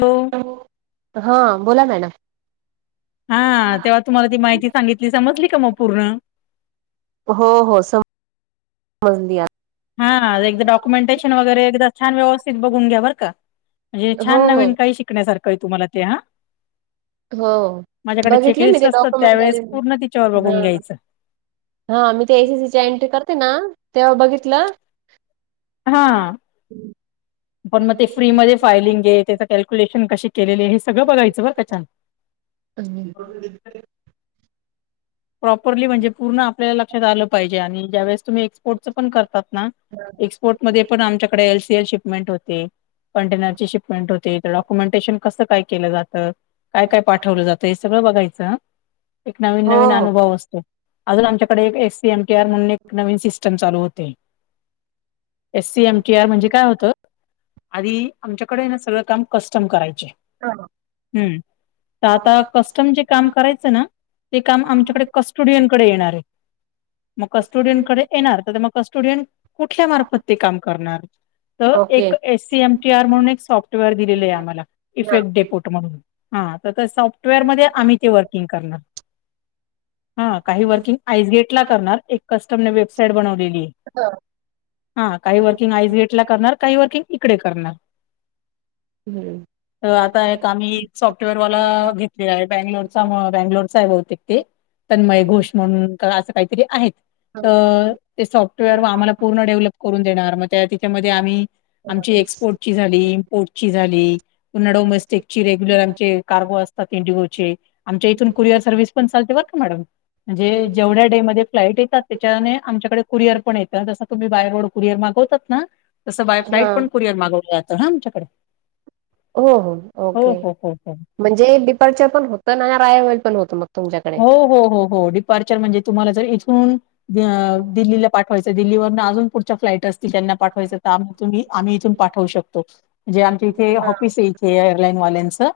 Hello हा बोला madam. हा तेव्हा तुम्हाला ती माहिती सांगितली समजली का मग पूर्ण? हो हो सम मजली. हा एकदा डॉक्युमेंटेशन वगैरे एकदा छान व्यवस्थित बघून घ्या बर का. म्हणजे हो छान हो नवीन काही शिकण्यासारखं आहे तुम्हाला ते हा. हो माझ्याकडे बघितले मी चेकलिस्ट ते असतं डॉक्युमेंट त्यावेेळेस पूर्ण तिच्यावर हा बघून घ्यायचं. हा मी ते एसीसी एंट्री करते ना तेव्हा बघितलं हां. पण मग ते फ्री मध्ये फायलिंग आहे त्याचं कॅल्क्युलेशन कसे केलेलं हे सगळं बघायचं बरं का छान. [unintelligible] प्रॉपरली म्हणजे पूर्ण आपल्याला लक्षात आलं पाहिजे आणि ज्यावेेळेस तुम्ही एक्सपोर्टच पण करतात ना हम. एक्सपोर्ट मध्ये पण आमच्याकडे एल सी एल शिपमेंट होती. कंटेनर ची शिपमेंट होते, तर डॉक्युमेंटेशन कसं काय केलं जातं काय काय पाठवलं जातं हे सगळं बघायचं हा एक नवीन हो नवीन हो. अनुभव असतो. अजून आमच्याकडे एक S. C. M. T. R. म्हणून एक नवीन सिस्ट टीम चालू होती. S. C. M. T. R. म्हणजे काय होत आधी आमच्याकडे ना सगळं काम कस्टम करायचे. हा हा. हम, तर आता कस्टम जे काम करायचं ना ते काम आमच्या कडे कस्टोडियनकडे येणार आहे. मग कस्टोडियंटकडे येणार तर मग कस्टोडियन कुठल्या मार्फत ते काम करणार? तर ओके. एक S. C. M. T. R. म्हणून एक सॉफ्टवेअर दिलेलं आहे आम्हाला इफेक्ट हा. डेपोट म्हणून हा त त्या सॉफ्टवेअरमध्ये हम्म. आम्ही ते वर्किंग करणार. हा काही वर्किंग आइजेट ला करणार एक कस्टमने वेबसाईट बनवलेलीये. हा काही वर्किंग आईजेट ला करणार काही वर्किंग इकडे करणार. तर आता एक आम्ही सॉफ्टवेअरवाला घेत बंगलोरचा म बंगलोरचा आहे. बहुतेक ते तन्मय घोष म्हणून तर असं काहीतरी आहेत. तर ते सॉफ्टवेअर आम्हाला पूर्ण डेव्हलप करून देणार मग त्या तेच्यामध्ये आम्ही आमची एक्सपोर्टची झाली. कोर्ट ची झाली उन्हाडोमेस्टिक ची रेग्युलर आमचे कार्गो असतात इंडिगोचे आमच्या इथून कुरिअर सर्व्हस पण चालते बरं का मॅडम म्हणजे जेवढ्या डे मध्ये फ्लाईट येतात त्याच्याने आमच्याकडे कुरिअर पण येत जसं तुम्ही बाय रोड कुरिअर मागवतात ना. तसं बाय फ्लाईट पण हा. कुरिअर मागवलं जातं हा आमच्याकडे हो हो हो ओके हो हो हो म्हणजे डिपर्चर पण होतं ना राया वेल पण होतं मग तुमच्याकडे हो हो हो डिप्चर म्हणजे तुम्हाला जरी [unintelligible] अ ते दिलं पाठवायचं दिल्लीवरून अजून पुढच्या फ्लाईट असतील त्यांना पाठवायचं. तुम्ही आम्ही इथून पाठवू शकतो. म्हणजे हा. आमचे इथे ऑफिस ये. ते एअरलाईन वाल्यांचं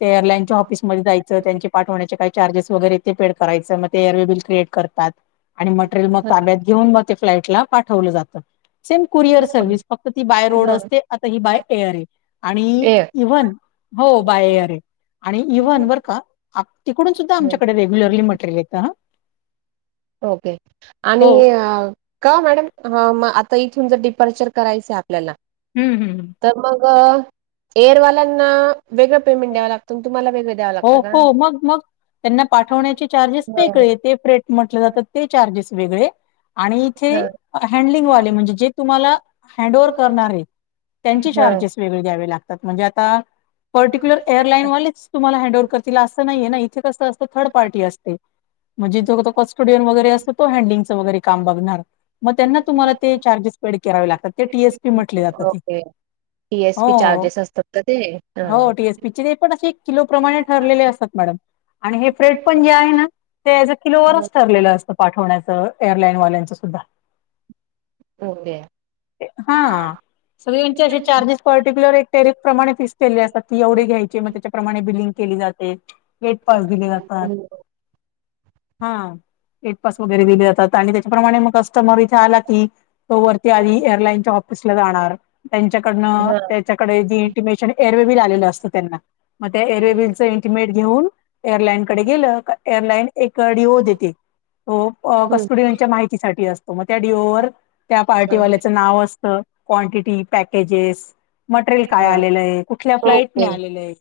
ते एअरलाईनच्या ऑफिसमध्येध्ये जायचं त्यांचे पाठवण्याचे काय चार्जेस वगैरे ते पेड करायचं ते म लगेच क्रिएट करतात. आणि मटेरिअल मग हा. ताब्यात. घेऊन मग ते फ्लाईटला पाठवलं जातं. सेम कुरिअर सर्व्हिस फक्त ती बाय रोड असते. आता ही बाय एअर आहे. आणि इव्हन हो बाय एअर आणि इव्हन बरं का आप तिकडून सुद्धा हा. आमच्या वेगळी लागली म्हटली येताना. ओके आणि हो अ का मॅडम हा म आता इथून जर डिपार्चर करायचंय आपल्याला हम् हम् तर मग एअरवाल्यांना वेगळं पेमेंट द्यावं लागतो तुम्हाला वेग वेगळं द्यावं हो लागतं का? हो मग मग त्यांना पाठवण्याचे चार्जेस हां, वेगळे ते फ्रेट म्हटलं जातं ते चार्जेस वेगळे. आणि इथे हां, हँडलिंगवाले म्हणजे जे तुम्हाला हँड ओवर्हर करणार आहेत. त्यांचे हां. चार्जेस वेगळे घ्यावे लागतात. म्हणजे आता पर्टिक्युलर एअरलाईनवालेच तुम्हाला हँड वर्क दिल असतं ना ह्यांना इथे कसं असतं थर्ड पार्टी असते. म्हणजे [unintelligible] कस्टोडियन वगैरे असतो, तो हँडिंगं च वगैरे काम बगणार. मग त्यांना तुम्हाला ते चार्जेस पेड करावे लागतात ते टी-एस-पी म्हटले जातात. ओके. टी-एस-पी हो चार्जेस असतात. का ते हा पच पण असे किलो प्र्रमाणे ठरलेले असतात. मॅडम आणि हे फ्रेट पण जे आहे ना. ते ज अ हं, किलोवरच ठरलेलं असतं. पाठवण्याचं एअरलाईनवाल्यांचं सुद्धा ओके. हं. हां सगचे असे चार्जेस पर्टिक्युलर एक टेरिफ प्रमाणे फिक्स केले असतात. ती एवढी घ्यायची मग त्याच्याप्रमाणे बिलिंग केली जाते. गेट पास दिले जातात. हां एट पास वगैरे दिले जातात. आणि त्याच्याप्रमाणे मग असं. समोर इथे आला की, तो वरती आधी एअरलाईनच्या ऑफिसला जाणार. त्यांच्याकडनं हां. त्याच्याकडे जी इंटिमेशन एअरवेबिल आलेलं असतं त्यांना मग त्या एअरवे बिलच इंटिमेट घेऊन एअरलाईन कडे गेलं एअरलाईन एकडी हो देते. तो अ हं. कस्टुडियनच्या माहितीसाठी असतो. मग त्या डिओवर त्या हां, पार्टीवाल्याचं नाव असतं. क्वांटिटी पॅकेजेस मटेरियल काय हां. आलेलं आहे कुठल्या ओके. फ्लाइटनेे आलेलं आहे.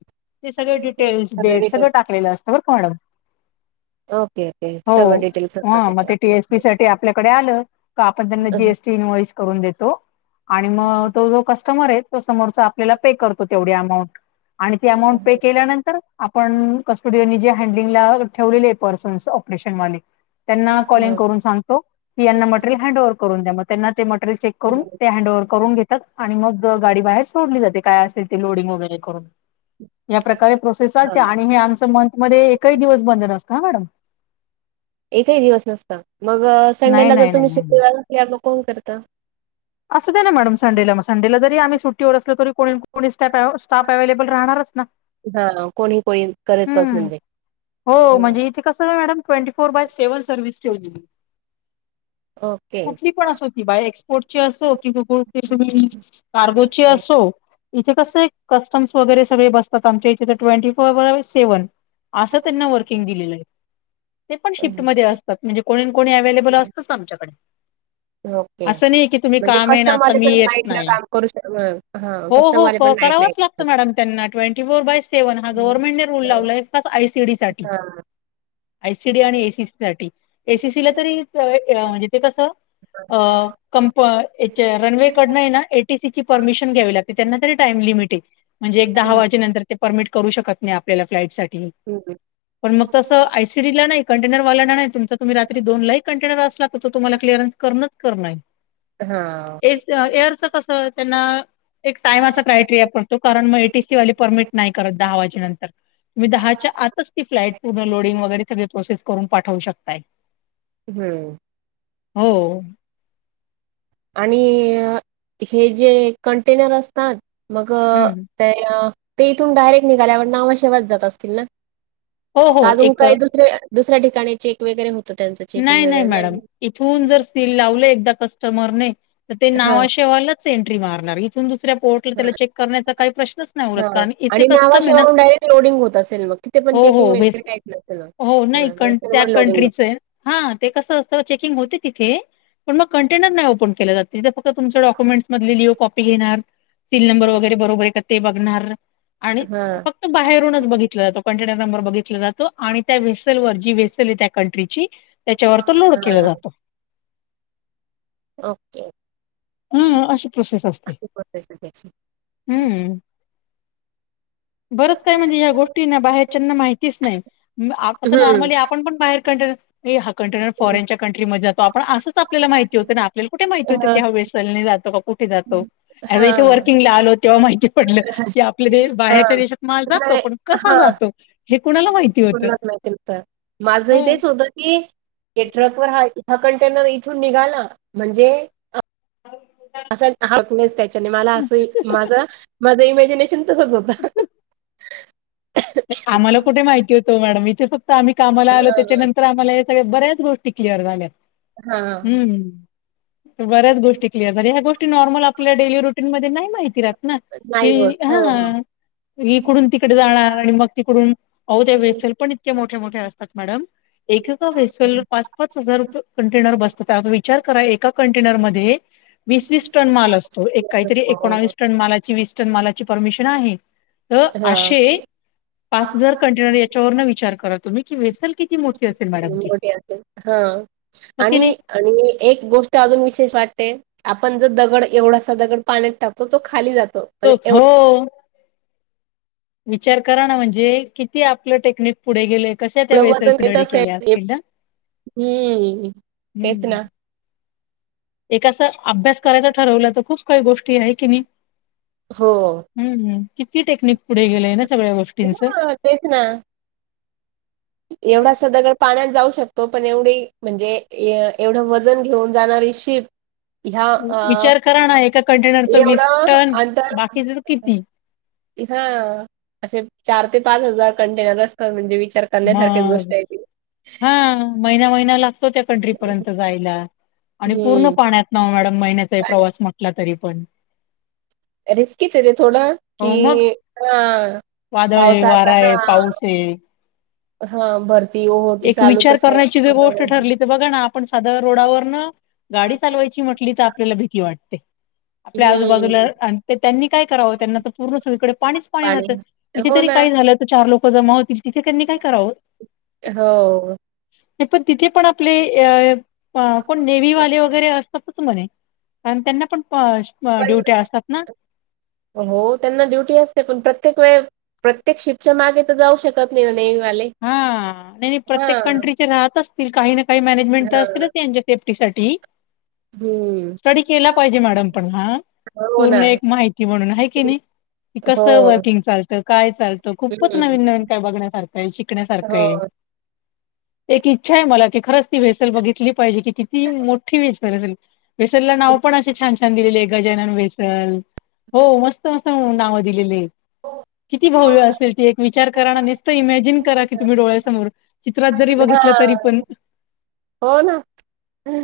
सगळ डिटेल्स सगळे डेट डिटेल सगं टाकलेलं असतं बर का मॅडम ओके ओके सगळे डिटेल. ह मग ते टी एस पी साठी आपल्याकडे आलं का आपण त्यांना जी हम्म. एस टी इनवइस करून देतो. आणि मग तो जो कस्टमर आहे तो समोरचा आपल्याला पे करतो तेवढ्या अमाऊंट. आणि अमाऊंट पे केल्यानंतर आपण कस्टोडिओनी जे हँडलिंगला ठेवलेले आहे पर्सन्स ऑपरेशन वाले त्यांना कॉलिंग हा. करून सांगतो की यांना मटरेल हँड ओव्हर करून द्या मग त्यांना ते मटरेल चेक करून ते हँड ओव्हर करून घेतात आणि मग गाडी बाहेर सोडली जाते काय असेल ते लोडिंग, वगैरे करून. [inaudible] या प्रकारे प्रोसेस चालते. आणि हे आमच मंथ मध्ये एकही दिवस बंद नसत मॅडम. एकही दिवस नसत मग नाही संडेला जर नाही नाही तुम्ही नाही सुट्टी मग कोण करत? असं दे ना मॅडम संडेला [unintelligible] संडेला जरी आम्ही सुट्टीवर असल. तरी कोणी स्ट स्टाफ अव्हेलेबल राहणारच ना. हा कोणी कोणी करतच म्हणजे. ते कसं मॅडम ट्वेटी फोर बाय सेव्हन सर्विस ठेवली. ओके. कुठली पण अस ती बाय एक्सपोर्ट कि तुम कारगच अस [unintelligible] सो इथे कसं कस्टम्स वगैरे सगळे बसतात आमच्या इथे ट्वेंटी फोर बाय सेव्हन असं त्यांना हं. वर्किंग दिलेलं आहे. ते पण शिफ्टमध्ये असतात. म्हणजे कोणी कोणी अवेलेबल हं. असतच आमच्याकडे. ओके. असं नाही की तुम्ही म्हणजे काम आहे ना आता कस्टमवाले मी पण येत नाईट ला नाही काम करू शक हा हो हो कस्टमवाले क पण नाईट ला करावंच येतात. लागतं मॅडम त्यांना ट्वेटी फोर बाय सेव्ह हा गव्हर्नमेंट न रूल लावलाय आय सी डी साठी. आय सी डी आणि ए सी साठी ए सी ए सी ला तरी ते कस [unintelligible] [unintelligible] रनवेकडनं आहे ना ए टी सी ची परमिशन घ्यावी लागते त्यांना तरी टाइम लिमिटेड आहे. म्हणजे एक दहा हा. वाजे नंतर परमिट करू शकत नाही आपल्या फ्लाईट साठी हम्म हम्म. पण मग तस आय सी सी सडी नाही कंटनर वाल्यांना नाही तुमचा तुम्ही रात्री दोन ला कंटनर असला तर तुमला क्लिअरनस करणच करण आहे. हा. ए एअरच कस त्यांना एक टायमाच क्रायटेरिया पण तो कारण मग ए टी सी वाली परमिट नाही करत दहा वाजेनंतर मी दहाच्या आतच ती फ्लाईट पूर्ण लोडिंग वगैरे सग प्रोसेस करून पाठवू शकता. हम्म. हो. आणि हे जे कंटेनर असतात मग हम्म ते ते इथून डायरेक्ट निघाल्यावर नावाशेवाात जात असतील ना? हो हो अजून एक काही दुसऱ्या दुसऱ्या ठिकाणी चेक वगैरे होत त्यांचं चेकिंग नाही वगैरे मॅडम नाही. इथून जर सील लावल एकदा कस्टमरने हां, नावाशिवालच एन्ट्री मारणार इथून दुसरं दुसऱ्या पोर्ट हां, त्याला चेक करण्याचा काही प्रश्नच नाही उरत हां कारण इथे आणि कस्टम आहे ना. नावाशेवाहून डायरेक्ट लोडिंग होत असेल मग तिथे पण हो चेकिंग हो भेस वगैरे काहीच नसेल मग? हो नाही हां, क त्या वेहिकलवर लोडिंग आहे. कंट्रीच हा ते कसं असत चेकिंग होते. तिथे पण मग कंटेनर नाही ओपन केलं जात. तिथं फक्त तुम डॉक्युमेंट्स मधली लिओ कॉप घेणार सील नंबर वगैरे बरोबर ते बघणारं आणि हां. फक्त बाहेरूनच हां, बघितलं जातो. कंटेनर नंबर बघितला जातो आणि त्या व्हेसलवरची व्हेसल हे त्या कंट्रीची त्याच्यावर तो लोड केला जातो. ओके. हम्म, अशी प्रोसेस असते. प्रोसेस आहे त्याची. [inaudible] हम्म. बरंच काय म्हणजे, या गोष्टींना बाहेरच्यांना माहितीच नाही. आता तर नॉर्मली हं. आपण पण बाहेर-कडं हा कंटेनर फॉरनच्यां कंट्रीमध्ये जातो, आपण असंच आपल्याला माहिती होतं हां. ना, आपल्याला कुठे माहिती होतं कि ह्या चलने जातो, का कुठे जातो. [unintelligible] इथे हां. वर्किंगला आलो, तेव्हा माहिती पडलं, की आपले [unintelligible] बाहेरच्या देशात माल जातो, पण कसा हा. जातो हे कुणाला माहिती होतं [inaudible] तर. माझं ही हो. तेच होतं की. ऐ ट्रक वर हा हा कंटेनर इथून निघाला म्हणजे [unintelligible] असेल हाफनेस त्याच्याने मला असं, माझं-माझं इमेजिने चिंतेतच होतं. आम्हाला हां. कुठे माहिती होतं वाढवीचे, फक्त आम्ही कामाला आलो त्याच्यानं तर आम्हाला हे सगळे बऱ्याच गोष्टी क्लिअर झाल्यात. हा. बऱ्याच गोष्टी क्लिअर झाल्या, ह्या गोष्टी नॉर्मल आपल्या डेली रुटीनमध्ये नाही माहिती राहत. ना, नाही होत. हो, हो. ही-हा इकडून तिकडे जाणार. मग तिकडून अहो त्या वेसल पण इतके मोठे-मोठे असतात मॅडम. एक-एका वेसल पाच-पाच हजार रुपये कंटेनर बसतात, त्यात विचार करा एका हं. कंटेनरमध्ये वीस-वीस टन माल हां. असतो, एक काहीतरी एकोणावीस टन मालाची वीस टन मालाची परमिशन आहे, तर अशी पाच हजार कंटेनर याच्यावरणं विचार करा तुम्ही, की वेसल किती मोठी असेल मॅडम. ती मोठी आतु. हां. हो की आणि नई. आणि ही एक गोष्ट अजून विशेष वाटते. आपण जर दगड ऐवढासा दगड पाण्यात टाकतो, तो खाली जातो. पण एवढं [unintelligible] विचार करा ना, म्हणजे किती आपलं टेक्निक पुढे गेले कशा त्या वजन वेसेल्स घेत रेडी असेल केल्या असतील ना. हम्म. [inaudible] तेच हम्म. ना. एक असं अभ्यास करायचं ठरवलं, तर खूप काही गोष्टी आहे की नाही. हो. हम्म-हम्म, किती टेक्निक पुढे गेलंय ना सगळ्या गोष्टींच. हां ऐवढासा दगड पाण्यात जाऊ शकतो, पण एवढी म्हणजे एवढं वजन घेऊन जाणारी शीप विचार करा ना, एका कंटेनरच वीस एवढं टन बाकीच्याचं किती? इथं अशे चार ते पाच हजार कंटेनर असतात, म्हणजे विचार [inaudible] करण्यासारखीच हा, गोष्ट आहे ती. महिना महिनाला त्या कंट्री पर्यंत जायला आणि पूर्ण हम्म पाण्यात नाय ओ मॅडम महिन्याचा ही प्रवास म्हटला तरी पण रिस्कीच हे ना थोडं, कि हो मग हं. वादळ आहे, पावसाचा वारा हा, आहे, पाऊस आहे. हा बर ती हो ओटी चालूच असते. त बघा ना, आपण साधं रोडावरण गाडी हम्म चालवायची म्हटली तर आपल्याला भीती वाटते. आपल्या आजूबाजूला आणि ते त्यांनी काय करावं? त्यांना त पूर्ण सगळीकडे पाणीच पाणी राहतं. इथे हो तरी ना काय झालं तर चार लोक जमा होतील. तिथे त्यांनी काय करावं? हो. नाही पण तिथे पण आपले अ कोण? नेव्हीवाले वगैरे असतातच म्हणे. कारण त्यांना पण प पण ड्युटी असतात ना. हो त्यांना ड्युटी असते. पण प्रत्येक वेळ प्रत्येक शिपच्या मागे तर जाऊ शकत नाही ना, नेव्ही वाले. हा, नाही नाही प्रत्येक कंट्रीचे राहत असतील. काही ना काही मॅनेजमेंट त हा असतीलच त्यांचे सेफ्टी साठी. हम्म. स्टडी केला पाहिजे मॅडम पण हा. हो ना पूर्ण एक माहिती म्हणून हाये की नाही? की हो कसं वर्किंग चालतं? काय चालतं? खूपच हम्म नवीन नवीन काय बघण्यासार खय. शिकण्यासारखंय. हो. एक इच्छाय मला की खरच ती वेसल बघितली पाहिजे किती ती मोठी वेसल असेल. वेसल ला नाव पण असे छान छान दिलेलेय. गजनन वेसल. हो मस्त मस्त नावं दिलेलेय. किती हां भव्य असेल ती. एक विचार कराना. नुसतं इमॅ करा की तुम्ही डोळ्या समोर. चित्रात जरी बघित तरी पण. हो ना.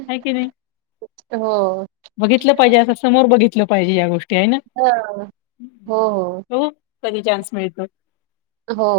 आहे की नाही हो. बघितलं पाहिजे असं समोर बघितलं पाहिजे या गोष्टी हाय ना? हां हो. कधी चान्स मिळतो? हो.